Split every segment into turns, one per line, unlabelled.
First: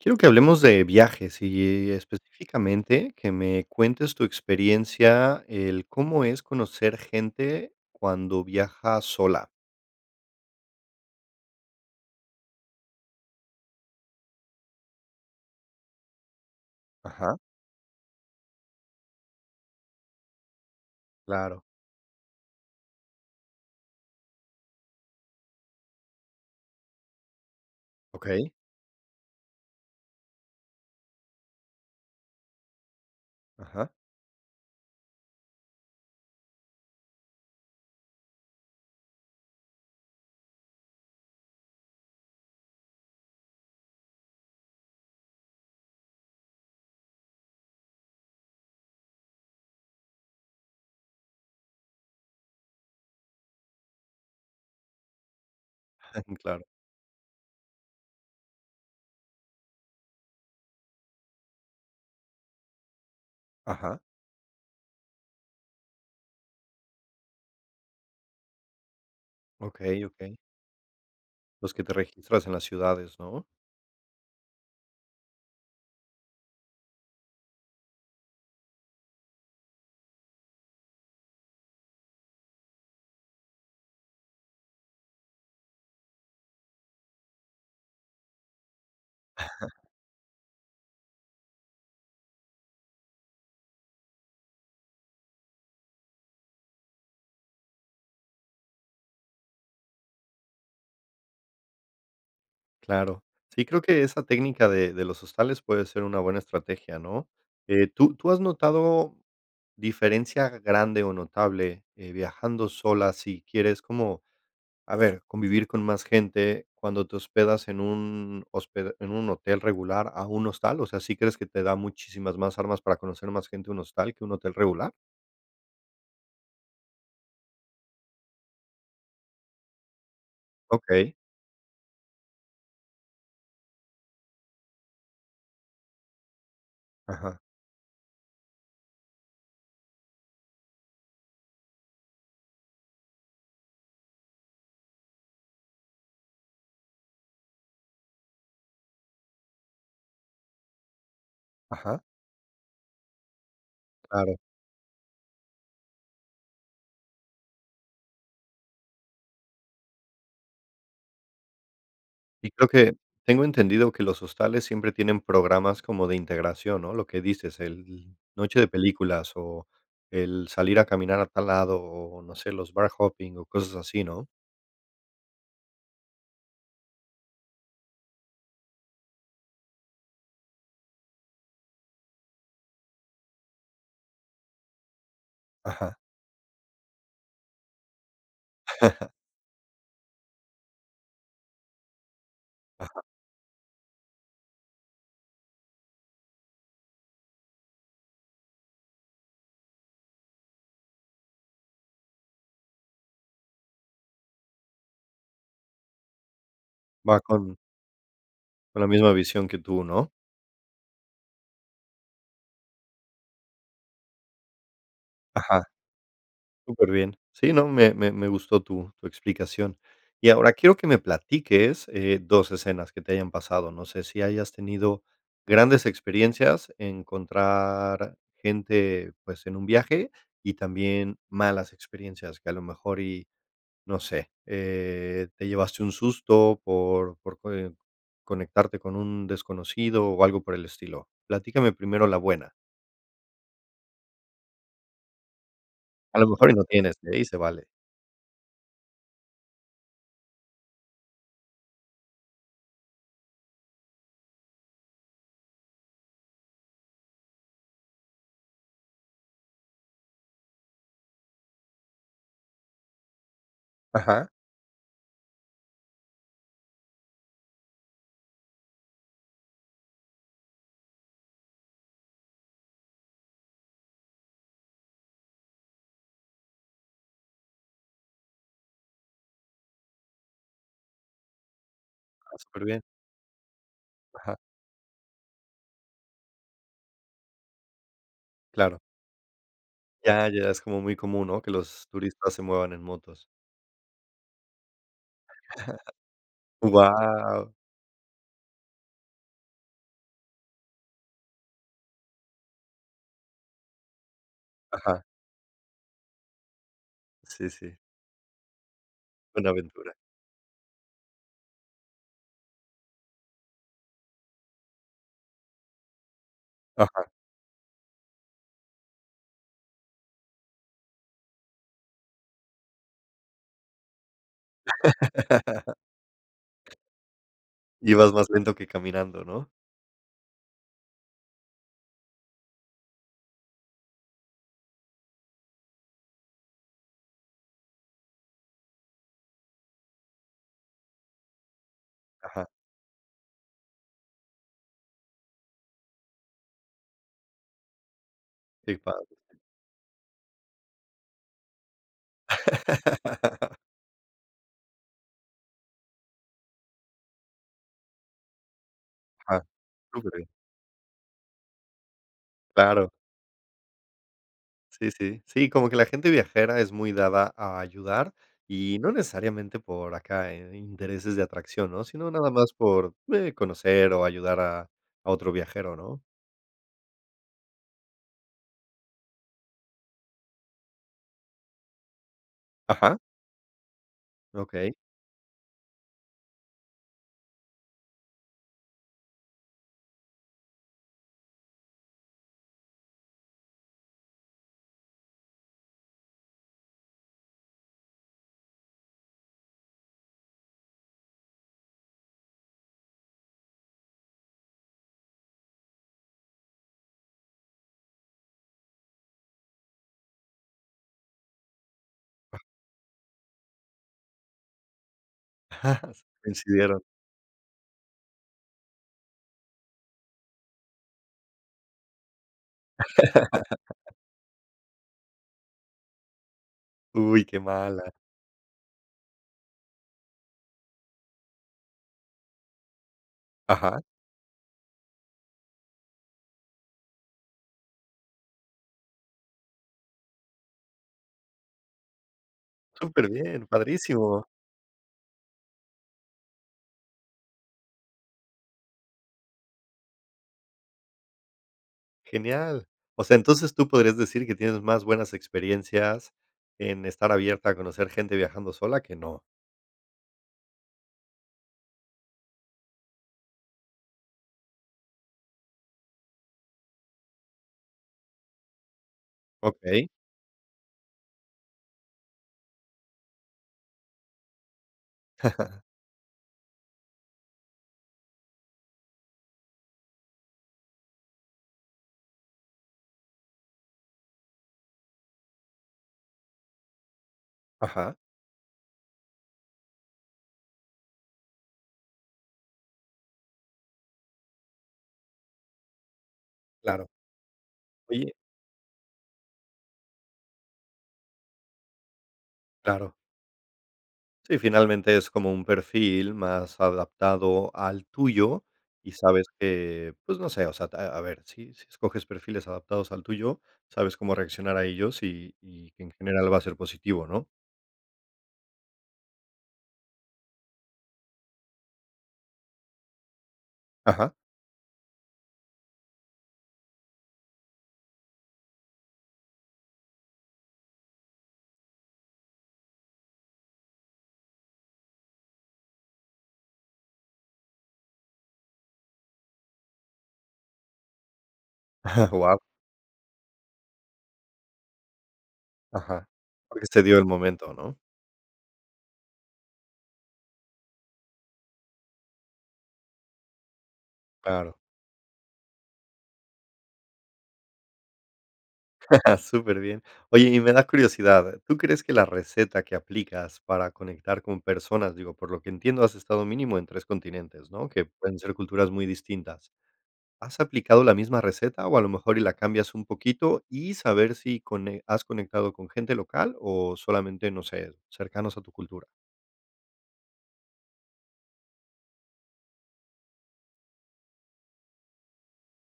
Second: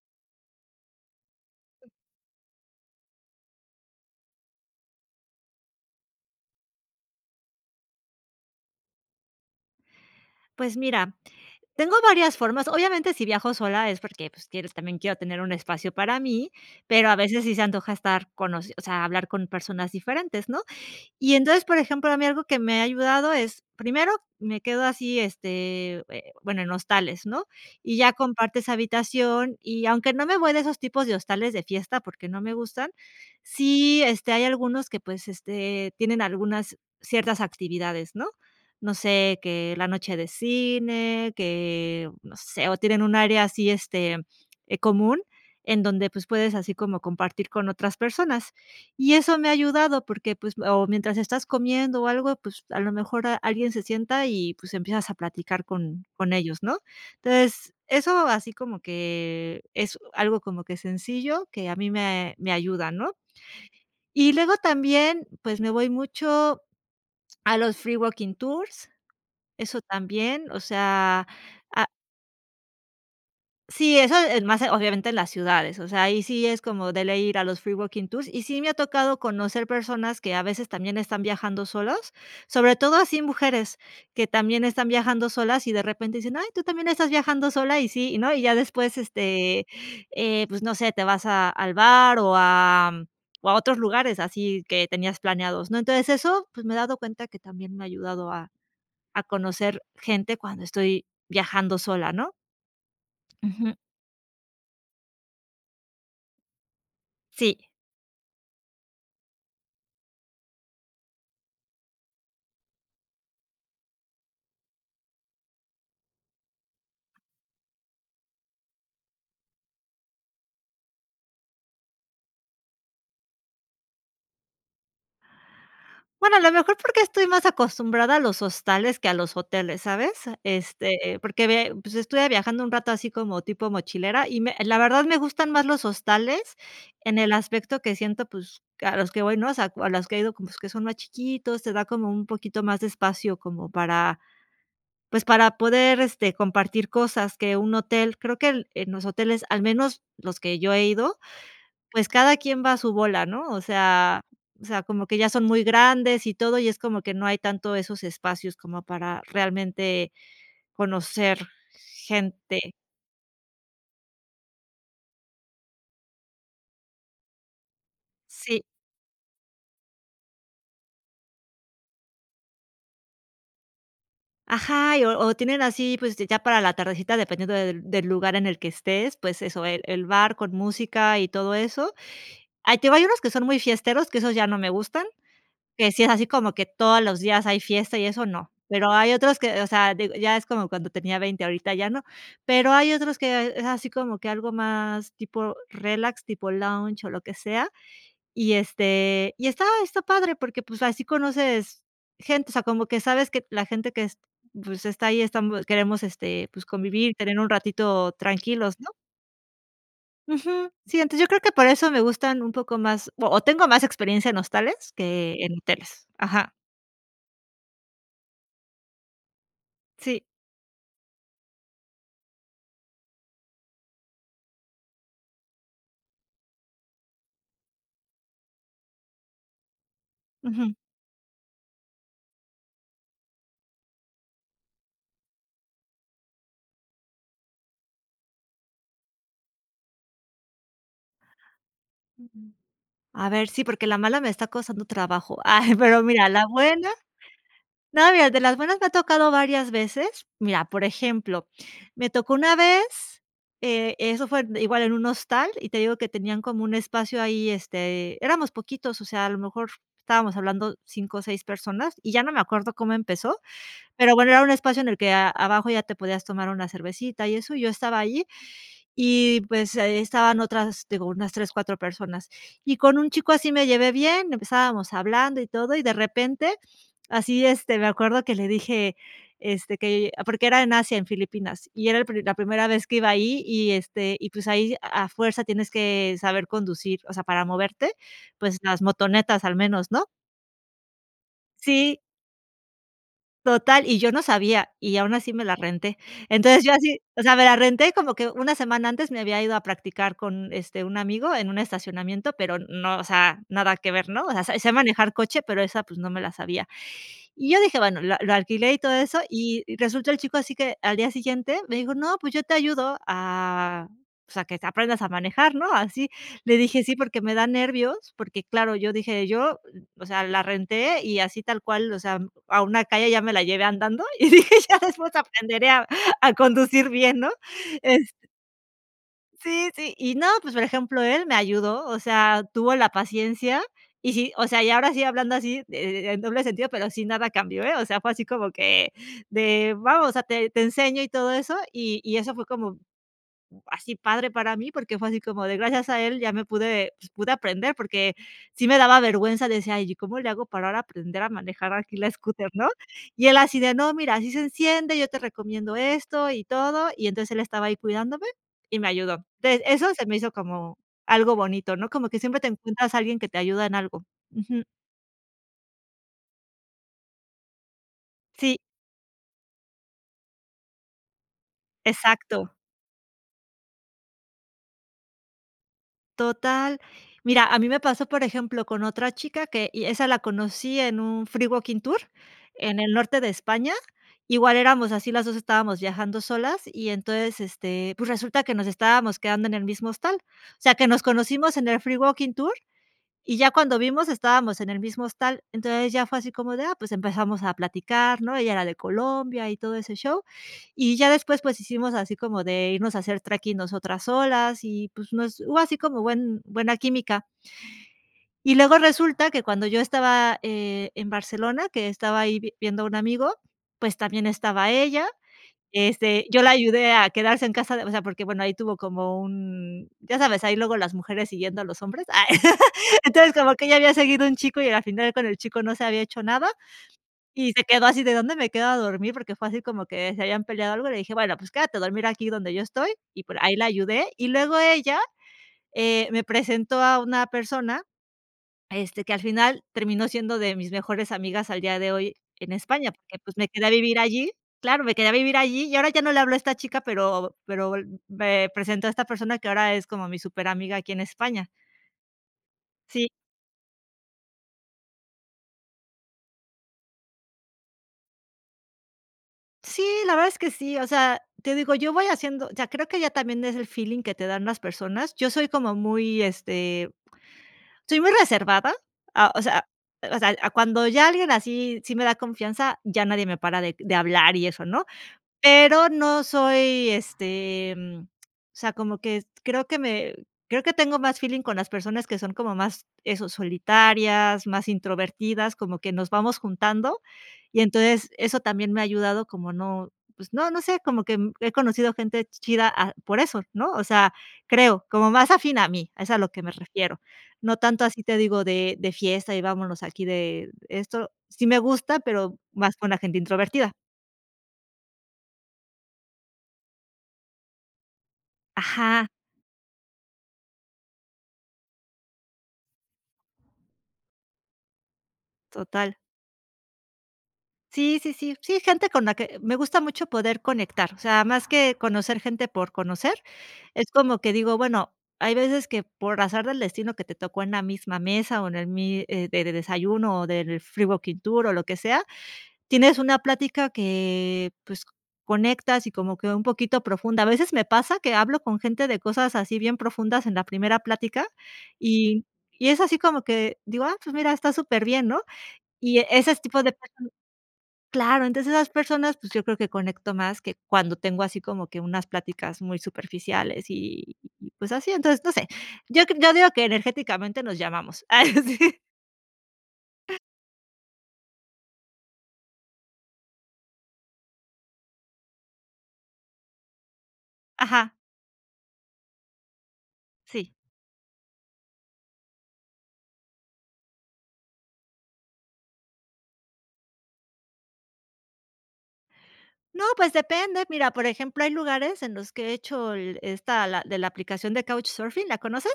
Quiero que hablemos de viajes y y específicamente que me cuentes tu experiencia el cómo es conocer gente cuando viajas sola.
Pues mira, tengo varias formas. Obviamente, si viajo sola es porque, pues, quieres también, quiero tener un espacio para mí, pero a
Ajá.
veces sí se antoja estar con o sea, hablar con personas diferentes. ¿no? Y
Claro.
entonces, por ejemplo, a mí algo que me ha ayudado es, primero, me quedo así, este, eh, bueno, en hostales, ¿no? Y ya
Okey
compartes habitación, y aunque no me voy de esos tipos de hostales de fiesta, porque no me gustan,
Ajá.
sí, este, hay algunos que, pues, este, tienen algunas, ciertas actividades, ¿no? No sé que la noche de cine, que no sé, o tienen un área así, este, eh, común, en donde, pues, puedes así como compartir con otras personas. Y eso me ha ayudado, porque, pues, o mientras estás comiendo o algo, pues, a lo mejor a alguien se sienta y, pues, empiezas a platicar con con ellos,
Claro
¿no? Entonces, eso así como que es u algo como que sencillo que a mí me me ayuda, ¿no?
Ajá.
Y luego también, pues, me voy mucho a los free walking tours, eso
Okey. Okey.
también, o sea,
Los que
a
te registras en las ciudades ¿no?
Sí, eso es más, obviamente, en las ciudades, o sea, ahí sí es como de ley ir a los free walking tours, y sí me ha tocado conocer personas que a veces también están viajando solos, sobre todo así mujeres que también están viajando solas y de repente dicen: "Ay, tú también estás viajando sola" y sí, ¿no? Y ya después, este, eh, pues no sé, te vas a, al bar o a o a otros lugares así que tenías planeados, ¿no? Entonces, eso, pues me he dado cuenta que también me ha ayudado a a conocer gente cuando estoy viajando sola, ¿no?
Claro. Sí,
Ujú.
creo que esa técnica de de los hostales puede ser una buena estrategia, ¿no?
Sí.
Eh, ¿tú tú has notado diferencia grande o notable, eh, viajando sola si quieres como, a ver, convivir con más gente cuando te hospedas en un hospe en un hotel regular a un hostal? O sea, ¿sí crees que te da muchísimas más armas para conocer más gente un hostal que un hotel regular?
Bueno, a lo mejor porque estoy más acostumbrada a los hostales que a los hoteles, ¿sabes?
Okey.
Este, porque ve, pues, estuve viajando un rato así como tipo mochilera y me la verdad, me gustan más los hostales en el
Ajá.
aspecto que siento, pues, que a los que voy, ¿no? O sea, a los que he ido como que son más chiquitos, te da como un poquito más de espacio como para, pues, para poder, este, compartir cosas que un hotel, creo que el, en los hoteles, al menos los que yo he ido,
Ajá.
pues cada quien va a su bola, ¿no? O sea,
Claro.
o sea, como que ya son muy grandes y todo, y es como que no hay tanto esos espacios como para realmente conocer
Y
gente.
creo que tengo entendido que los hostales siempre tienen programas como de integración, ¿no? Lo que dices, el, noche
Sí.
de películas o el salir a caminar a tal lado o o, no sé, los bar hopping o cosas así, ¿no?
Ajá, y, o o tienen así, pues, ya para la tardecita dependiendo del del lugar en el que estés, pues eso, el el bar con música y todo eso. Ah, te digo, hay unos que son muy fiesteros, que esos ya no me gustan, que
Ajá.
si es así como que todos los días hay fiesta y eso, no. Pero hay otros que, o sea, digo, ya es como cuando tenía 20 ahorita ya no. Pero hay
Ajá.
otros que es así como que algo más tipo relax, tipo lounge o lo que sea. Y este, y estaba, está padre porque pues así conoces gente, o sea, como que sabes que la gente que es pues, está ahí estamos, queremos, este, pues, convivir,
Va
tener un
con
ratito tranquilos,
con la
¿no?
misma visión que tú, ¿no?
Ujú. Sí, entonces yo creo que por eso me gustan un poco más o o tengo más experiencia en hostales que en
Ajá.
hoteles. Ajá.
Superbién. Sí, no, me me me gustó tu tu explicación.
Sí.
Y ahora quiero que me platiques, eh, dos escenas que te hayan pasado. No sé si hayas tenido grandes experiencias, encontrar gente, pues, en un viaje y
Ujú.
también malas experiencias, que a lo mejor y, no sé, eh, te llevaste un susto por por, coe conectarte con un desconocido o algo por el estilo. Platícame primero la buena.
A ver, sí, porque la mala me está costando trabajo. Ay, pero
A
mira,
lo
la
mejor y no
buena.
tienes ¿eh?, y se vale.
No, mira, de las buenas me ha tocado varias veces. Mira, por ejemplo, me tocó una vez, eh, eso fue igual en un hostal, y te digo que tenían como un espacio ahí, este, éramos poquitos, o sea, a lo mejor estábamos hablando 5 o 6 personas y ya no me acuerdo cómo empezó, pero
Ajá.
bueno, era un espacio en el que a abajo ya te podías tomar una cervecita y eso, yo estaba ahí y, pues, estaban otras, digo, unas 3, 4 personas. Y con un chico así me llevé bien, empezábamos hablando y todo, y de repente así, este, me acuerdo que le dije, este, que porque era en Asia, en Filipinas, y era el, la
Ah,
primera
superbién.
vez que iba ahí y, este y,
Ajá.
pues, ahí a fuerza tienes que saber conducir, o sea, para moverte, pues,
Claro.
las motonetas al menos, ¿no?
Ya, allá es como muy común, ¿no? Que los
Sí.
turistas se muevan en motos.
Total, y yo no sabía, y aún así me la renté. Entonces, yo así, o sea, me
Guau.
la renté como que una semana antes me había ido a practicar con, este, un amigo en un estacionamiento, pero no, o sea, nada que ver, ¿no? O sea, se
Ajá.
manejar coche, pero esa, pues, no me la sabía.
Sí,
Y yo
sí.
dije, bueno, lo lo alquilé y todo eso,
Una
y
aventura.
resultó el chico así que al día siguiente me dijo: "No, pues, yo te ayudo a, o sea, que aprendas a manejar", ¿no? Así, le dije: "Sí,
Ajá.
porque me da nervios". Porque claro, yo dije yo, o sea, la renté y así tal cual, o sea, a una calle ya me la llevé andando y dije, ya después aprenderé a a conducir bien. ¿no?
Ibas
Este
más lento que caminando, ¿no?
Sí, sí. Y no, pues, por ejemplo, él me ayudó, o sea, tuvo la paciencia y sí, o sea, y ahora sí hablando así de en doble sentido, pero sín nada cambió. O sea, fue así como que de, vamos, o sea, te te enseño y todo eso, y y eso fue
Ajá.
como así padre para mí, porque fue así como de gracias a él ya me pude, pues, pude aprender, porque sí me
Que
daba
padre.
vergüenza, decía yo: "Y, ¿cómo le hago para ahora aprender a manejar aquí la scooter?", ¿no? Y él así de: "No, mira, así se enciende, yo te recomiendo esto y todo". Y entonces él estaba ahí cuidándome y me ayudó.
Ah.
Te eso se me
Superbién.
hizo como algo bonito, ¿no? Como que siempre te
Claro.
encuentras a alguien que te ayuda en algo. Ujú.
Sí, sí. Sí, como que la gente viajera es muy dada a ayudar
Sí.
y no necesariamente por acá en intereses de atracción, ¿no? Sino nada más
Exacto.
por, eh, conocer o ayudar a a otro viajero, ¿no?
Total. Mira, a mí me pasó, por ejemplo, con otra chica que, y esa la conocí en un free walking tour, en el
Ajá.
norte de España. Igual
Okey.
éramos así, las dos estábamos viajando solas y entonces, este, pues, resulta que nos estábamos quedando en el mismo hostal. O sea, que nos conocimos en el free walking tour, y ya cuando vimos estábamos en el mismo hostal, entonces ya fue así como de, ah, pues, empezamos a platicar, ¿no? Ella era de Colombia y todo ese show, y ya después, pues, hicimos así como de irnos a hacer treking nosotras solas y, pues, no es, hubo así como buen buena química. Y luego resulta que cuando yo estaba, eh, en Barcelona, que estaba ahí viendo un amigo, pues, también estaba ella, este, yo la
Coincidieron.
ayudé a quedarse en casa de o sea, porque, bueno, ahí tuvo como un, ya sabes, ahí luego las mujeres siguiendo a los hombres. Entonces, como que ya había seguido un chico y al final con el chico no se había hecho nada
Uy. Qué
y se quedó
mala.
así de: "¿Dónde me quedo a dormir?", porque fue así como que se habían peleado algo. Le dije, bueno, pues, quédate a dormir aquí donde yo estoy y por ahí la
Ajá.
ayudé. Y luego ella, eh, me presentó a una persona, este, que al final terminó siendo de mis mejores amigas al día de hoy en España, porque, pues,
Superbién,
me quedé a vivir
padrísimo.
allí. Claro, me quedé a vivir allí y ahora ya no le habló a esta chica, pero pero me presentó a esta persona que ahora es como mi superamiga aquí en España.
Genial. O
Sí
sea, entonces, tú podrías decir que tienes más buenas experiencias en estar abierta a conocer gente viajando sola, que no.
Sí, la verdad es que sí, o sea, te digo, yo voy haciendo, o sea, creo que ya también es el feeling que te dan las personas. Yo soy como muy, este, soy muy reservada, a o sea,
Okey.
o sea, a cuando ya alguien así, sí me da confianza, ya nadie me para de de hablar y eso, ¿no? Pero no soy, este, em o sea, como que creo que me, creo que tengo más feeling con las personas que son como más eso, solitarias, más introvertidas, como que nos vamos juntando, Y
Ajá.
entonces eso también me ha ayudado como no, pues, no, no sé, como que he conocido gente chida a, por eso, ¿no? O sea, creo, como más afín a mí, es a lo que me
Claro.
refiero. No tanto así
Oye.
te digo de de fiesta y vámonos aquí de esto, sí me gusta, pero más con
Claro.
la gente introvertida.
Sí, finalmente es como un perfil más adaptado al tuyo y
Ajá.
sabes que, pues, no sé, o sea, ta a, a ver, si, si escoges perfiles adaptados al tuyo, sabes cómo reaccionar a ellos y y que en
Total.
general va a ser positivo, ¿no?
Sí, sí, sí, sí, gente con la que, me gusta mucho poder conectar, o sea, más que conocer gente por conocer, es
Ajá.
como que digo, bueno, hay veces que por azar del destino que te tocó en la misma mesa o en el mis de de desayuno o del free working tour o lo que sea, tienes una plática que, pues, conectas y como que un poquito profunda. A veces me pasa que hablo con gente de cosas así bien profundas en la primera plática y
Guau.
y es así como que digo: "Ah, pues, mira, está superbién", ¿no? Y e
Ajá.
ese s tipo
Porque
de
se dio el
personas
momento, ¿no?
claro, entonces esas personas, pues yo creo que conecto más que cuando tengo así como que unas pláticas muy superficiales y y
Claro.
pues así, entonces, no sé. Yo cre yo digo que energéticamente nos llamamos. Ay sí.
Superbién. Oye, y me da curiosidad. ¿Tú crees que la receta que aplicas para conectar con personas? Digo, por lo que entiendo, has estado mínimo en 3 continentes, ¿no? Que
Ajá.
pueden ser culturas muy distintas. ¿Has
Sí.
aplicado la misma receta o a lo mejor y la cambias un poquito y saber si cone has conectado con gente local o solamente, no sé, cercanos a tu cultura?
No, pues depende. Mira, por ejemplo, hay lugares en los que he hecho el, esta la, de la aplicación de Couchsurfing. ¿La conoces?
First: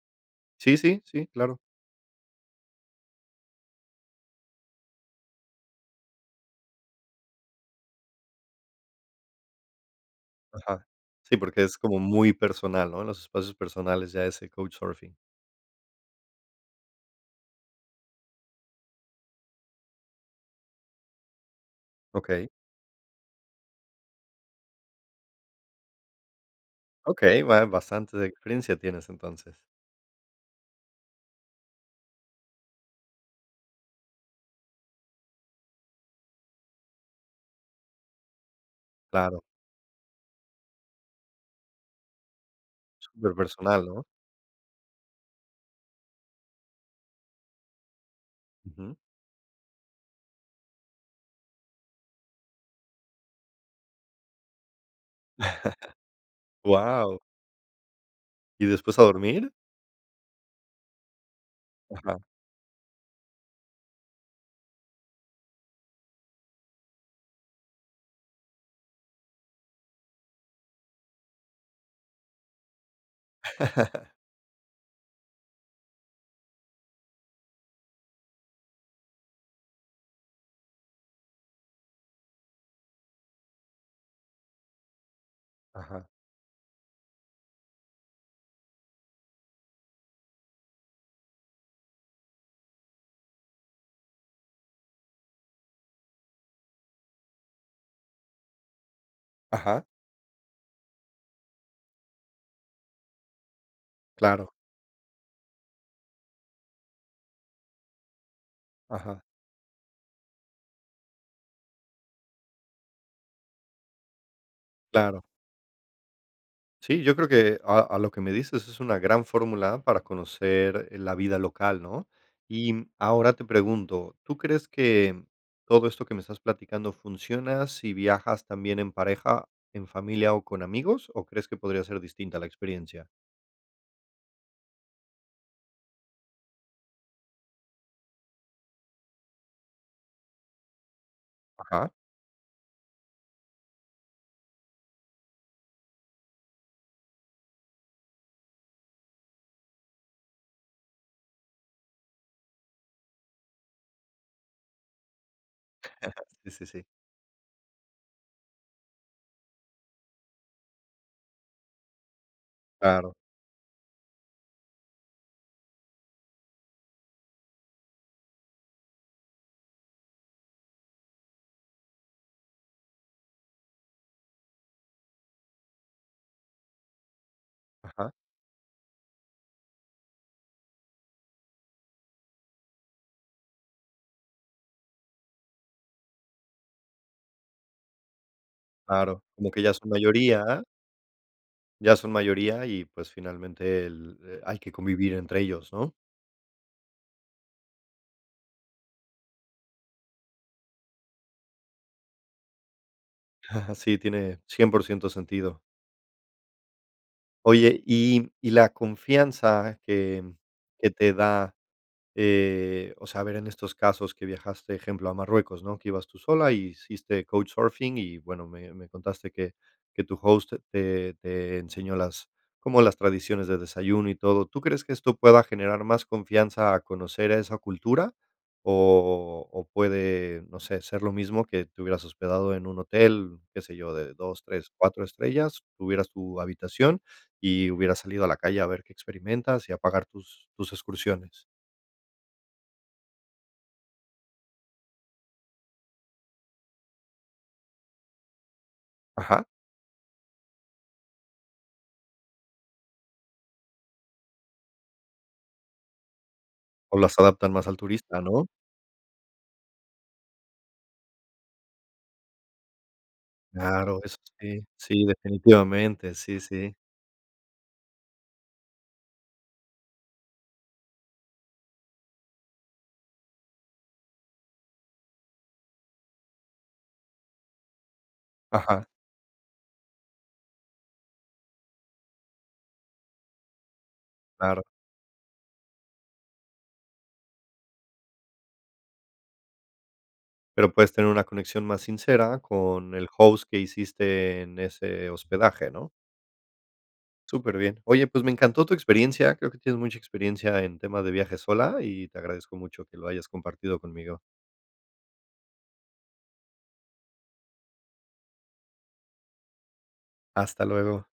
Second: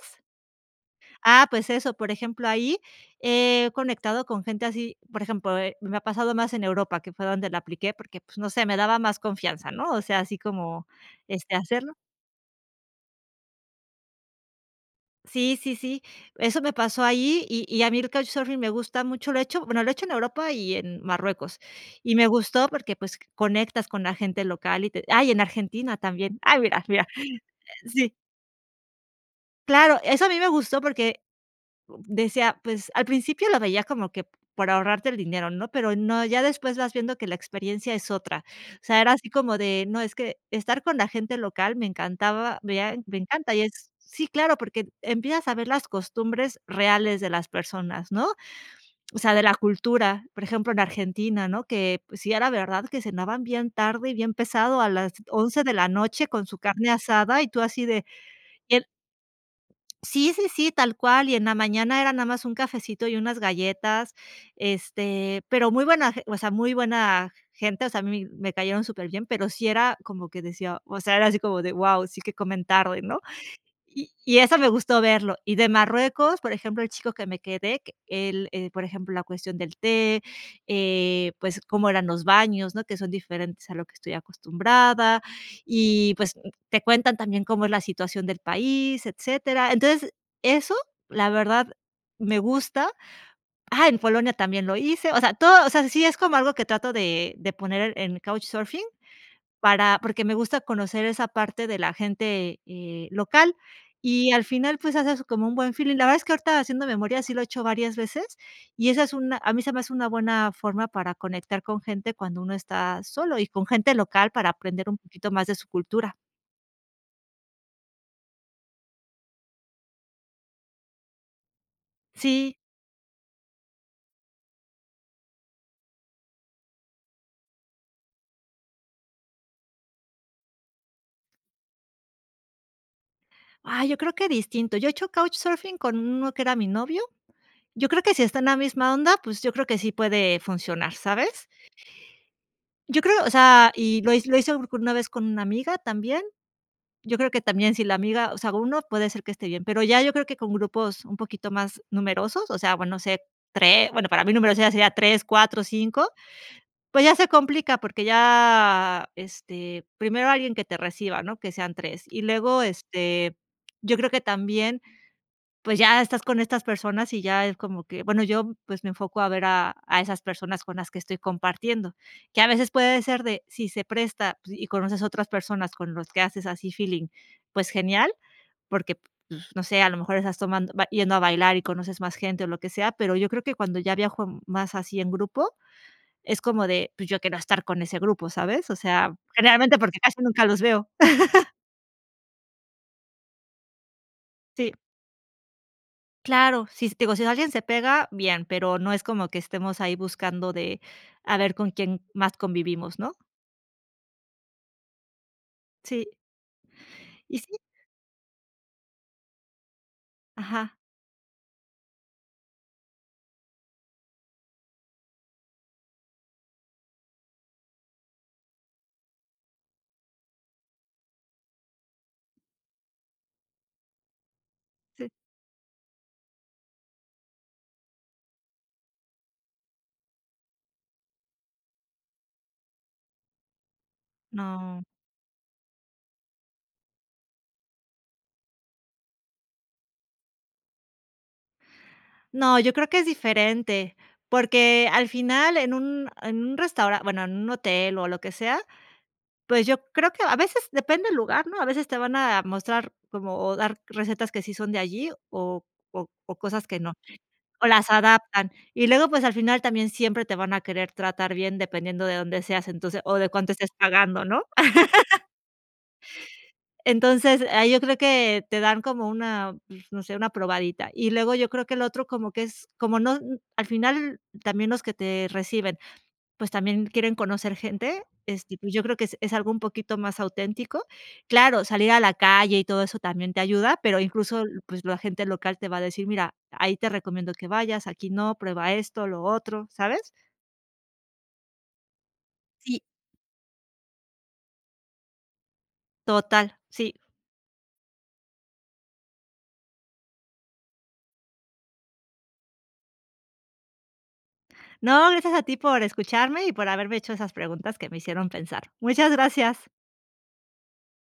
Sí, sí, sí,
Ah,
claro.
pues eso, por ejemplo, ahí, he conectado con gente así, por ejemplo, eh, me ha pasado más en Europa, que fue donde la apliqué, porque, pues, no sé, me daba más confianza, ¿no? O sea, así
Ajá.
como,
Sí,
este,
porque es
hacerlo.
como muy personal, ¿no? Los espacios personales ya ese Couchsurfing.
Sí, sí, sí. Eso me pasó ahí, y y a mí el Couchsurfing me gusta mucho, lo he hecho, bueno, lo he hecho en Europa y en Marruecos. Y me
Okey.
gustó porque, pues, conectas con la gente local y te ah y en Argentina también. Ay, mira, mira.
Okey. Ba
Sí.
bastante de experiencia tienes entonces.
Claro, eso a mí me gustó porque decía, pues, al principio lo veía como que por ahorrarte el dinero, ¿no? Pero no, ya después vas viendo que la experiencia es otra. O sea, era así
Claro.
como de, no, es que estar con la gente local me encantaba, mea me encanta y
Superpersonal,
es.
¿no?
Sí, claro, porque empiezas a ver las costumbres reales de las personas, ¿no?
Ujú.
O sea, de la cultura, por ejemplo, en Argentina, ¿no? Que, pues, sí era verdad que cenaban bien tarde y bien pesado a las 11 de la noche con su carne
Guau.
asada y tú así de,
¿Y
el
después a dormir?
Sí, sí, sí, tal cual, y en la mañana era
Ajá.
nada más un cafecito y unas galletas, este, pero muy buena ge o sea, muy buena gente, o sea, a mí me cayeron superbién, pero sí era como que decía, o sea, era así como de guau, sí que comen tarde, ¿no? Y y eso me gustó verlo. Y de Marruecos, por ejemplo, el chico que me quedé que él, eh, por ejemplo, la cuestión del té, eh, pues, cómo eran los baños, ¿no? Que son diferentes a lo que estoy acostumbrada.
Ajá.
Y, pues, te cuentan también cómo es la situación del país, etcétera. Entonces, eso, la verdad, me gusta. Ah, en Polonia también lo hice, o sea, todo, o sea, sí es como algo que trato de de poner en en Couchsurfing
Ajá.
para porque me gusta conocer esa parte de la gente, eh, local, y al
Claro.
final, pues, haces como un buen feeling. La verdad es que ahorita haciendo memoria sí lo he hecho varias veces, y esa es
Ajá.
una a mí se me hace una buena forma para conectar con gente cuando uno está solo, y con gente local para aprender un
Claro.
poquito más de su cultura.
Sí, yo creo que a a lo que me dices es una gran fórmula para conocer, eh, la vida local, ¿no?
Sí.
Y ahora te pregunto, ¿tú crees que todo esto que me estás platicando funciona si viajas también en pareja, en familia o con amigos, o crees que podría ser distinta a la experiencia?
Ay, yo creo que distinto, yo he hecho Couchsurfing con uno que era mi novio. Yo creo que si está en la misma onda, pues, yo creo que sí puede funcionar, ¿sabes?
Ajá.
Yo creo, o sea, y lo hi lo hice una vez con una amiga también, yo creo que también si la amiga, o sea, uno puede ser que esté bien, pero ya yo creo que con grupos un poquito más numerosos, o sea, bueno, no sé, 3, bueno, para mí números ya sería 3, 4, 5,
Sí, sí, sí
pues ya se complica porque ya, este, primero alguien que te reciba, ¿no? Que sean 3. Y luego,
Claro.
este, yo creo que también, pues ya estás con estas personas y ya es como que, bueno, yo, pues, me enfoco a ver a, a esas personas con las que estoy compartiendo, que a veces puede ser de, si se presta y conoces otras personas con los que haces así feeling, pues genial,
Ajá.
porque, pues, no sé, a lo mejor estás tomando yendo a bailar y conoces más gente o lo que sea, pero yo creo que cuando ya viajo más así en grupo, es como de: "Pues yo quiero estar con ese grupo", ¿sabes? O sea,
Claro, como que ya
generalmente
son
porque casi nunca los
mayoría,
veo.
ya son mayoría y, pues, finalmente el, hay que
Sí.
convivir entre ellos, ¿no?
Claro, si s, digo, si alguien se pega, bien, pero no es como que estemos ahí buscando de a ver con quién más convivimos, ¿no?
Sí, tiene 100% sentido.
Sí. Y sí
Oye, y y la confianza que
Ajá.
que te da, eh, o sea, eh, ver en estos casos que viajaste, ejemplo, a Marruecos, ¿no? Que ibas tú sola y hiciste Couchsurfing y, bueno, me me contaste que que tu host te te enseñó las, como las tradiciones de desayuno y todo. ¿Tú crees que
Sí.
esto pueda generar más confianza a conocer a esa cultura? ¿O o o puede, no sé, ser lo mismo que te hubieras hospedado en un hotel, qué sé yo, de dos, tres,
No.
cuatro estrellas, tuvieras tu habitación y hubieras salido a la calle a ver qué experimentas y a pagar tus tus excursiones?
No, yo creo que es diferente, porque al final en un, en un restaura bueno, en un hotel o lo que sea,
Ajá.
pues yo creo que, a veces depende el lugar, ¿no? A veces te van a mostrar como, o dar recetas que sí son de allí o o o cosas que no.
O las adaptan
O
más al
las
turista, ¿no?
adaptan. Y luego, pues, al final también siempre te van a querer tratar bien dependiendo de dónde seas, entonces, o de cuánto estés
Claro, eso
pagando, ¿no?
sí, sí, definitivamente, sí, sí.
Entonces, ahí yo creo que te dan como una, pues, no sé, una probadita. Y luego, yo creo que el otro como que es, como no, al final también los que te reciben, pues también quieren conocer gente, este, y pues yo
Ajá.
creo que es es algo un poquito más auténtico. Claro, salir a la calle y todo eso también te ayuda, pero incluso,
Claro.
pues la gente local te va a decir: "Mira, ahí te recomiendo que vayas, aquí no, prueba esto, lo otro", ¿sabes?
Pero puedes tener una conexión más sincera
Sí.
con el host que hiciste en ese hospedaje, ¿no?
Total, sí.
Superbién. Oye, pues me encantó tu experiencia. Creo que tienes mucha experiencia en tema de viajes sola y te agradezco mucho que lo hayas compartido conmigo.
No, gracias a ti por escucharme y por haberme hecho esas preguntas que me hicieron pensar. Muchas gracias.
Hasta luego.